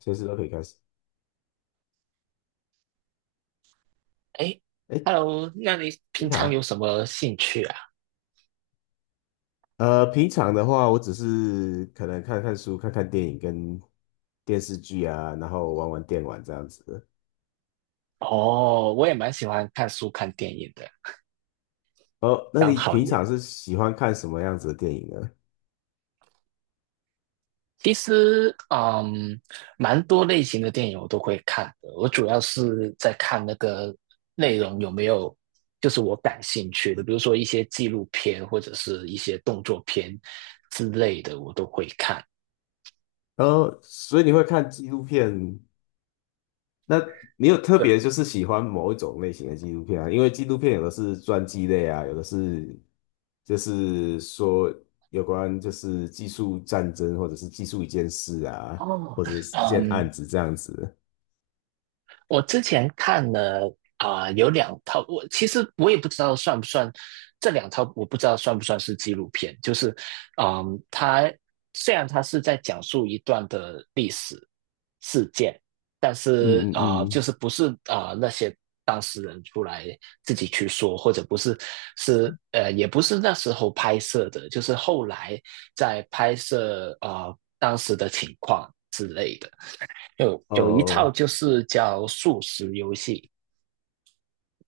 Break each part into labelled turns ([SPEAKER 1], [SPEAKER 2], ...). [SPEAKER 1] 随时都可以开始。
[SPEAKER 2] 哎
[SPEAKER 1] 哎，
[SPEAKER 2] ，Hello，那你平
[SPEAKER 1] 你
[SPEAKER 2] 常有
[SPEAKER 1] 好，
[SPEAKER 2] 什么兴趣啊？
[SPEAKER 1] 平常的话，我只是可能看看书、看看电影跟电视剧啊，然后玩玩电玩这样子的。
[SPEAKER 2] 哦，我也蛮喜欢看书、看电影的，
[SPEAKER 1] 哦，那
[SPEAKER 2] 刚
[SPEAKER 1] 你
[SPEAKER 2] 好
[SPEAKER 1] 平
[SPEAKER 2] 也。
[SPEAKER 1] 常是喜欢看什么样子的电影呢？
[SPEAKER 2] 其实，蛮多类型的电影我都会看的。我主要是在看那个内容有没有，就是我感兴趣的，比如说一些纪录片或者是一些动作片之类的，我都会看。
[SPEAKER 1] 哦，所以你会看纪录片？那你有特
[SPEAKER 2] 对。
[SPEAKER 1] 别就是喜欢某一种类型的纪录片啊？因为纪录片有的是传记类啊，有的是就是说有关就是技术战争或者是技术一件事啊，
[SPEAKER 2] 哦。
[SPEAKER 1] 或者是一件
[SPEAKER 2] 嗯，
[SPEAKER 1] 案子这样子。
[SPEAKER 2] 我之前看了有两套，我其实也不知道算不算这两套，我不知道算不算是纪录片。就是，嗯，它虽然它是在讲述一段的历史事件，但是
[SPEAKER 1] 嗯嗯
[SPEAKER 2] 就
[SPEAKER 1] 嗯，
[SPEAKER 2] 是不是那些当事人出来自己去说，或者不是，也不是那时候拍摄的，就是后来在拍摄当时的情况之类的。有一套
[SPEAKER 1] 哦，
[SPEAKER 2] 就是叫素食游戏，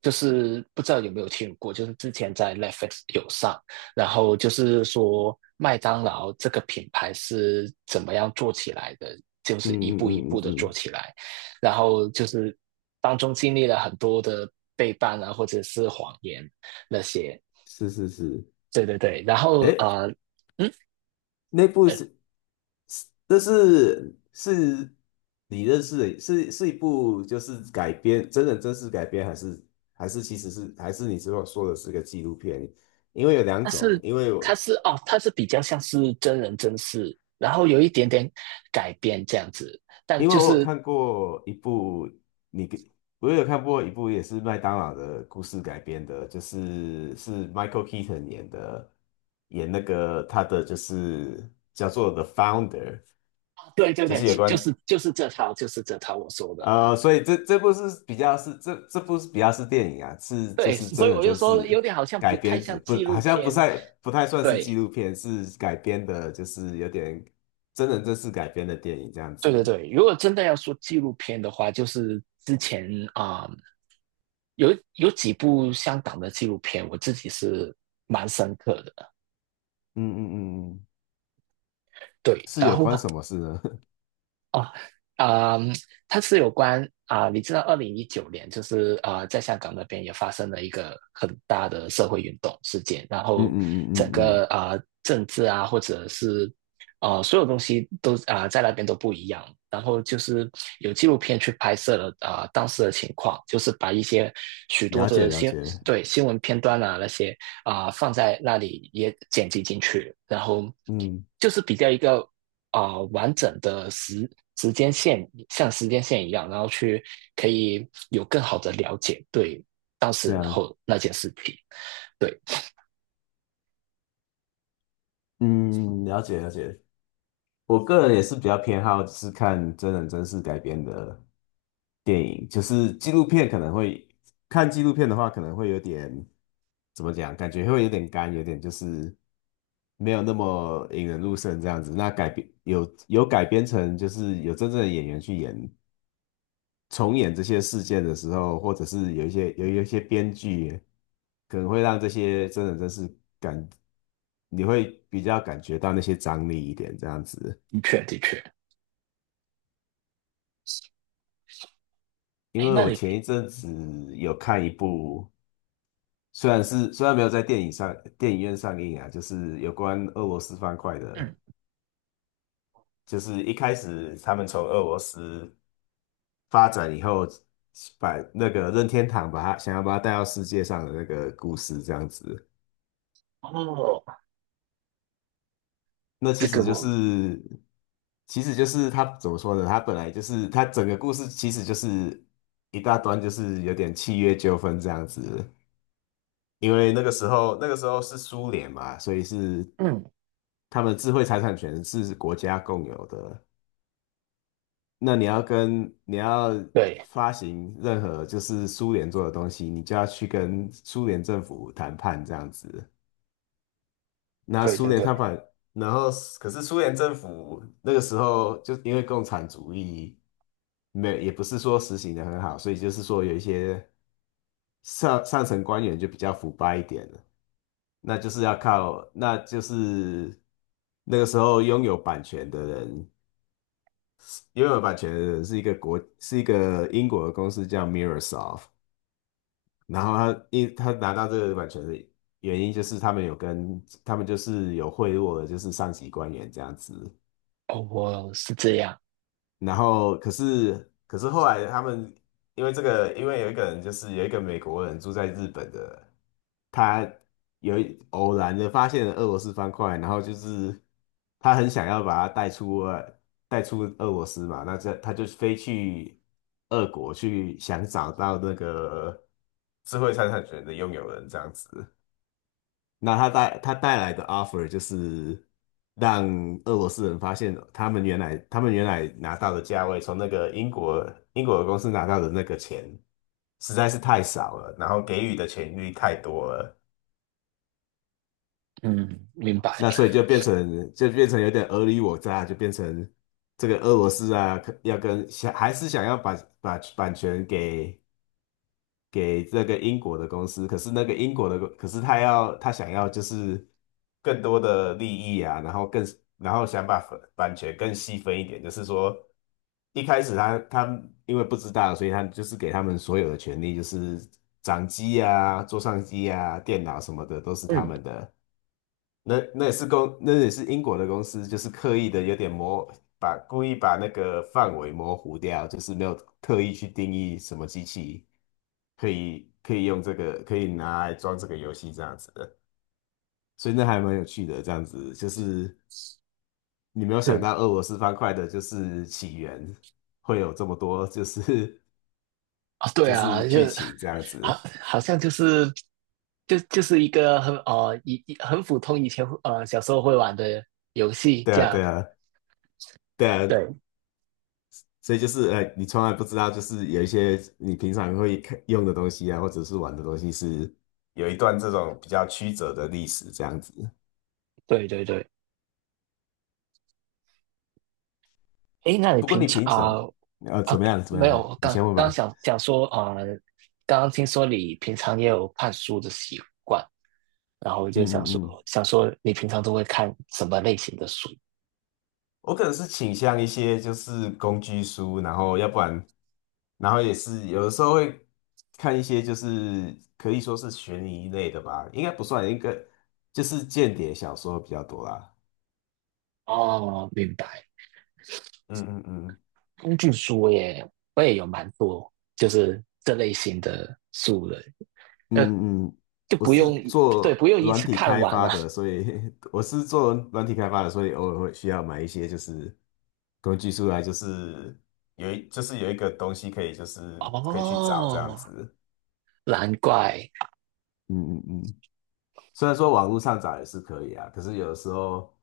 [SPEAKER 2] 就是不知道有没有听过，就是之前在 Netflix 有上，然后就是说麦当劳这个品牌是怎么样做起来的，就
[SPEAKER 1] 嗯
[SPEAKER 2] 是一步一
[SPEAKER 1] 嗯
[SPEAKER 2] 步
[SPEAKER 1] 嗯嗯
[SPEAKER 2] 的做
[SPEAKER 1] 嗯，
[SPEAKER 2] 起来，然后就是当中经历了很多的背叛啊，或者是谎言那些。
[SPEAKER 1] 是是是，
[SPEAKER 2] 对对对，然后
[SPEAKER 1] 哎，
[SPEAKER 2] 嗯，
[SPEAKER 1] 那部
[SPEAKER 2] 呃，
[SPEAKER 1] 是是，这是是你认识的，是一部就是改编真人真事改编，还是其实是还是你之后说的是个纪录片？因为有两
[SPEAKER 2] 它
[SPEAKER 1] 种，
[SPEAKER 2] 是它是哦，它是比较像是真人真事，然后有一点点改编这样子，但
[SPEAKER 1] 因为
[SPEAKER 2] 就
[SPEAKER 1] 我有
[SPEAKER 2] 是。
[SPEAKER 1] 看过一部，你给我有看过一部也是麦当劳的故事改编的，就是是 Michael Keaton 演的，演那个他的就是叫做《The Founder》，
[SPEAKER 2] 哦，对对
[SPEAKER 1] 就
[SPEAKER 2] 对，
[SPEAKER 1] 是有
[SPEAKER 2] 就
[SPEAKER 1] 关
[SPEAKER 2] 是就是这套就是这套我说的。
[SPEAKER 1] 所以这部是比较是这部是比较是电影啊，是就
[SPEAKER 2] 对，
[SPEAKER 1] 是
[SPEAKER 2] 所
[SPEAKER 1] 真
[SPEAKER 2] 以
[SPEAKER 1] 人
[SPEAKER 2] 我就
[SPEAKER 1] 真
[SPEAKER 2] 说有
[SPEAKER 1] 事
[SPEAKER 2] 点好像不
[SPEAKER 1] 改
[SPEAKER 2] 太
[SPEAKER 1] 编子，
[SPEAKER 2] 像
[SPEAKER 1] 不
[SPEAKER 2] 纪
[SPEAKER 1] 好
[SPEAKER 2] 录
[SPEAKER 1] 像不
[SPEAKER 2] 片。
[SPEAKER 1] 太不太算是纪
[SPEAKER 2] 对
[SPEAKER 1] 录片，是改编的，就是有点真人真事改编的电影这样
[SPEAKER 2] 对对
[SPEAKER 1] 子。
[SPEAKER 2] 对，如果真的要说纪录片的话，就是之前啊、嗯有几部香港的纪录片，我自己是蛮深刻的。
[SPEAKER 1] 嗯嗯嗯嗯，
[SPEAKER 2] 对，
[SPEAKER 1] 是
[SPEAKER 2] 然
[SPEAKER 1] 有
[SPEAKER 2] 后。
[SPEAKER 1] 关什么事呢？
[SPEAKER 2] 哦，啊，它是有关你知道，2019年就是在香港那边也发生了一个很大的社会运动事件，然
[SPEAKER 1] 嗯嗯
[SPEAKER 2] 后
[SPEAKER 1] 嗯嗯
[SPEAKER 2] 整
[SPEAKER 1] 嗯，嗯
[SPEAKER 2] 个政治啊，或者是所有东西都在那边都不一样。然后就是有纪录片去拍摄了当时的情况，就是把一些许多
[SPEAKER 1] 了解
[SPEAKER 2] 的
[SPEAKER 1] 了解，
[SPEAKER 2] 对，新闻片段啊那些放在那里也剪辑进去，然后
[SPEAKER 1] 嗯，
[SPEAKER 2] 就是比较一个完整的时间线，像时间线一样，然后去可以有更好的了解对当
[SPEAKER 1] 这
[SPEAKER 2] 时
[SPEAKER 1] 样，
[SPEAKER 2] 候那件事情。对，
[SPEAKER 1] 嗯，了解了解。我个人也是比较偏好是看真人真事改编的电影，就是纪录片可能会看纪录片的话，可能会有点怎么讲，感觉会有点干，有点就是没有那么引人入胜这样子。那改编有改编成就是有真正的演员去演重演这些事件的时候，或者是有一些有一些编剧。可能会让这些真人真是感，你会比较感觉到那些张力一点这样子。
[SPEAKER 2] 的确的确。
[SPEAKER 1] 因
[SPEAKER 2] 哎。
[SPEAKER 1] 为我前一阵子有看一部，虽然没有在电影电影院上映啊，就是有关俄罗斯方块的，
[SPEAKER 2] 嗯。
[SPEAKER 1] 就是一开始他们从俄罗斯发展以后，把那个任天堂把它想要把它带到世界上的那个故事这样子。
[SPEAKER 2] 哦。
[SPEAKER 1] 那其
[SPEAKER 2] 这个
[SPEAKER 1] 实就
[SPEAKER 2] 我
[SPEAKER 1] 是，其实就是他怎么说呢？他本来就是他整个故事其实就是一大段，就是有点契约纠纷这样子。因为那个时候，那个时候是苏联嘛，所以是
[SPEAKER 2] 嗯。
[SPEAKER 1] 他们智慧财产权是国家共有的。那你要跟你要
[SPEAKER 2] 对
[SPEAKER 1] 发行任何就是苏联做的东西，你就要去跟苏联政府谈判这样子。那
[SPEAKER 2] 对
[SPEAKER 1] 苏
[SPEAKER 2] 对
[SPEAKER 1] 联
[SPEAKER 2] 对。
[SPEAKER 1] 他把，然后可是苏联政府那个时候就因为共产主义没有也不是说实行的很好，所以就是说有一些上层官员就比较腐败一点了，那就是那个时候拥有版权的人，拥有版权的人是一个国，是一个英国的公司叫 MIRROSOFT 然后他拿到这个版权的原因就是他们就是有贿赂的，就是上级官员这样子。
[SPEAKER 2] 哦，我是这样。
[SPEAKER 1] 然后可是后来他们因为这个，因为有一个人就是有一个美国人住在日本的，他有一偶然的发现了俄罗斯方块，然后就是他很想要把它带出俄带出俄罗斯嘛，那这他就飞去俄国去想找到那个智慧财产权的拥有人这样子。那他带来的 offer 就是让俄罗斯人发现，他们原来拿到的价位，从那个英国英国的公司拿到的那个钱实在是太少了，然后给予的权利太多了，
[SPEAKER 2] 嗯，明白。
[SPEAKER 1] 那所以就变成有点尔虞我诈，就变成这个俄罗斯啊，可要跟想还是想要把把版权给给这个英国的公司，可是那个英国的公，可是他想要就是更多的利益啊，然后更然后想把分版权更细分一点，就是说一开始他因为不知道，所以他就是给他们所有的权利，就是掌机啊、桌上机啊、电脑什么的都是他
[SPEAKER 2] 嗯。
[SPEAKER 1] 们的。那也是英国的公司，就是刻意的有点模，把故意把那个范围模糊掉，就是没有特意去定义什么机器。可以用这个，可以拿来装这个游戏这样子的，所以那还蛮有趣的。这样子就是你没有想
[SPEAKER 2] 对
[SPEAKER 1] 到俄罗斯方块的就是起源会有这么多，就是
[SPEAKER 2] 啊、对
[SPEAKER 1] 就
[SPEAKER 2] 啊。
[SPEAKER 1] 是剧情这样
[SPEAKER 2] 好
[SPEAKER 1] 子。
[SPEAKER 2] 好像就是就是一个很呃一一很普通，以前小时候会玩的游戏
[SPEAKER 1] 对
[SPEAKER 2] 这
[SPEAKER 1] 啊，
[SPEAKER 2] 样。
[SPEAKER 1] 对啊，对啊，
[SPEAKER 2] 对
[SPEAKER 1] 所以就是你从来不知道，就是有一些你平常会看用的东西啊，或者是玩的东西是有一段这种比较曲折的历史这样子。
[SPEAKER 2] 对对对。诶，那你
[SPEAKER 1] 不过
[SPEAKER 2] 平
[SPEAKER 1] 你
[SPEAKER 2] 常
[SPEAKER 1] 平常
[SPEAKER 2] 啊
[SPEAKER 1] 怎
[SPEAKER 2] 啊，
[SPEAKER 1] 么样怎么
[SPEAKER 2] 没有，
[SPEAKER 1] 样，
[SPEAKER 2] 我
[SPEAKER 1] 你
[SPEAKER 2] 刚
[SPEAKER 1] 先问
[SPEAKER 2] 刚
[SPEAKER 1] 吧。
[SPEAKER 2] 想想说啊，刚刚听说你平常也有看书的习惯，然后我就
[SPEAKER 1] 嗯
[SPEAKER 2] 想
[SPEAKER 1] 嗯
[SPEAKER 2] 说，
[SPEAKER 1] 嗯
[SPEAKER 2] 你平常都会看什么类型的书？
[SPEAKER 1] 我可能是倾向一些就是工具书，然后要不然，然后也是有的时候会看一些就是可以说是悬疑类的吧，应该不算，一个，就是间谍小说比较多啦。
[SPEAKER 2] 哦，明白。
[SPEAKER 1] 嗯嗯嗯
[SPEAKER 2] 工具书我也有蛮多，就是这类型的书的。呃，
[SPEAKER 1] 嗯嗯，
[SPEAKER 2] 就
[SPEAKER 1] 我
[SPEAKER 2] 不
[SPEAKER 1] 是
[SPEAKER 2] 用对，
[SPEAKER 1] 做
[SPEAKER 2] 不用一
[SPEAKER 1] 软
[SPEAKER 2] 次
[SPEAKER 1] 体
[SPEAKER 2] 看
[SPEAKER 1] 开
[SPEAKER 2] 完啊。
[SPEAKER 1] 发的，所以 我是做软体开发的，所以偶尔会需要买一些就是工具书来，就是有一个东西可以就是可以去找这样
[SPEAKER 2] 哦，
[SPEAKER 1] 子。
[SPEAKER 2] 难怪。
[SPEAKER 1] 嗯嗯嗯。虽然说网络上找也是可以啊，可是有的时候，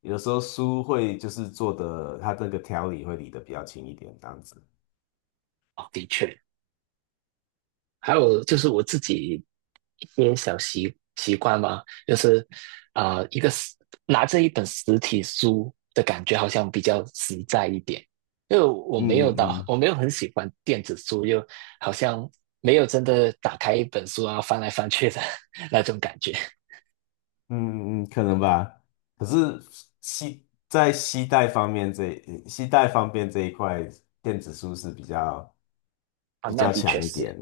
[SPEAKER 1] 有的时候书会就是做的，它那个条理会理得比较轻一点，这样子。
[SPEAKER 2] 哦，的确。还有就是我自己一些小习惯嘛，就是一个拿着一本实体书的感觉好像比较实在一点，因为
[SPEAKER 1] 嗯嗯嗯
[SPEAKER 2] 我没有很喜欢电子书，又好像没有真的打开一本书啊翻来翻去的 那种感觉。
[SPEAKER 1] 嗯嗯，嗯，可能吧。可是携在携带方面这一块，电子书是比较
[SPEAKER 2] 啊，
[SPEAKER 1] 比
[SPEAKER 2] 那
[SPEAKER 1] 较
[SPEAKER 2] 的确
[SPEAKER 1] 强一点。
[SPEAKER 2] 是。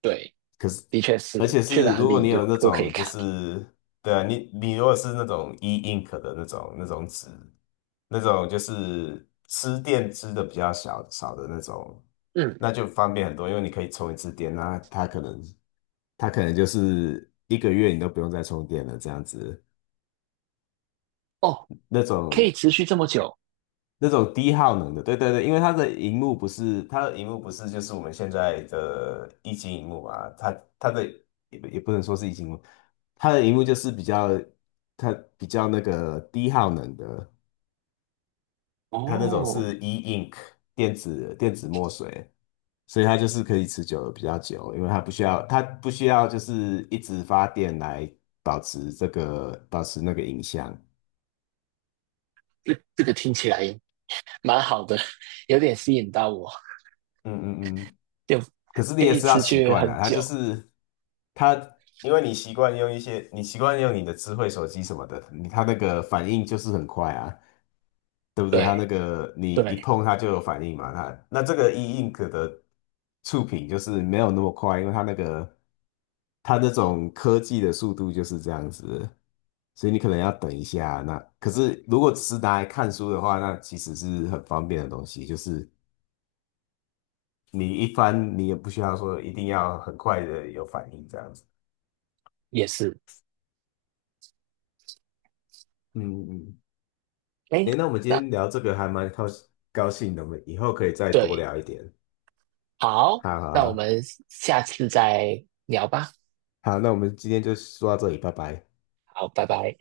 [SPEAKER 2] 对，
[SPEAKER 1] 可是。
[SPEAKER 2] 的确
[SPEAKER 1] 而
[SPEAKER 2] 是，
[SPEAKER 1] 且
[SPEAKER 2] 去
[SPEAKER 1] 是
[SPEAKER 2] 哪
[SPEAKER 1] 如果
[SPEAKER 2] 里
[SPEAKER 1] 你
[SPEAKER 2] 都
[SPEAKER 1] 有那
[SPEAKER 2] 都可以
[SPEAKER 1] 种就
[SPEAKER 2] 看。
[SPEAKER 1] 是对啊，你如果是那种 e-ink 的那种纸，那种就是吃电吃的比较小少的那种，
[SPEAKER 2] 嗯。
[SPEAKER 1] 那就方便很多，因为你可以充一次电，那它可能它可能就是1个月你都不用再充电了这样子。
[SPEAKER 2] 哦，
[SPEAKER 1] 那
[SPEAKER 2] 可
[SPEAKER 1] 种
[SPEAKER 2] 以持续这么久。
[SPEAKER 1] 那种低耗能的，对对对，因为它的荧幕不是就是我们现在的一级荧幕嘛，它它的也不也不能说是一级荧幕，它的荧幕就是比较它比较那个低耗能的，它那种
[SPEAKER 2] 哦，
[SPEAKER 1] 是 e-ink 电子电子墨水，所以它就是可以持久比较久，因为它不需要就是一直发电来保持那个影像。
[SPEAKER 2] 这个听起来蛮好的，有点吸引到我。
[SPEAKER 1] 嗯嗯嗯，
[SPEAKER 2] 就
[SPEAKER 1] 可是你
[SPEAKER 2] 可
[SPEAKER 1] 也
[SPEAKER 2] 以
[SPEAKER 1] 是要
[SPEAKER 2] 持
[SPEAKER 1] 习
[SPEAKER 2] 续
[SPEAKER 1] 惯了，
[SPEAKER 2] 很
[SPEAKER 1] 它就
[SPEAKER 2] 久。
[SPEAKER 1] 是它，因为你习惯用一些，你习惯用你的智慧手机什么的，你它那个反应就是很快啊，对不对？它
[SPEAKER 2] 对
[SPEAKER 1] 那个你一
[SPEAKER 2] 对，
[SPEAKER 1] 碰它就有反应嘛，它那这个 e-ink 的触屏就是没有那么快，因为它那种科技的速度就是这样子，所以你可能要等一下。那可是如果只是拿来看书的话，那其实是很方便的东西，就是。你一翻，你也不需要说一定要很快的有反应这样子。
[SPEAKER 2] 也是。
[SPEAKER 1] 嗯嗯，
[SPEAKER 2] 哎，
[SPEAKER 1] 诶，那我们今
[SPEAKER 2] 那
[SPEAKER 1] 天聊这个还蛮高兴的，我们以后可以再多
[SPEAKER 2] 对，
[SPEAKER 1] 聊一点。
[SPEAKER 2] 好，
[SPEAKER 1] 好啊好
[SPEAKER 2] 那我
[SPEAKER 1] 啊
[SPEAKER 2] 们下次再聊吧。
[SPEAKER 1] 好，那我们今天就说到这里，拜拜。
[SPEAKER 2] 好，拜拜。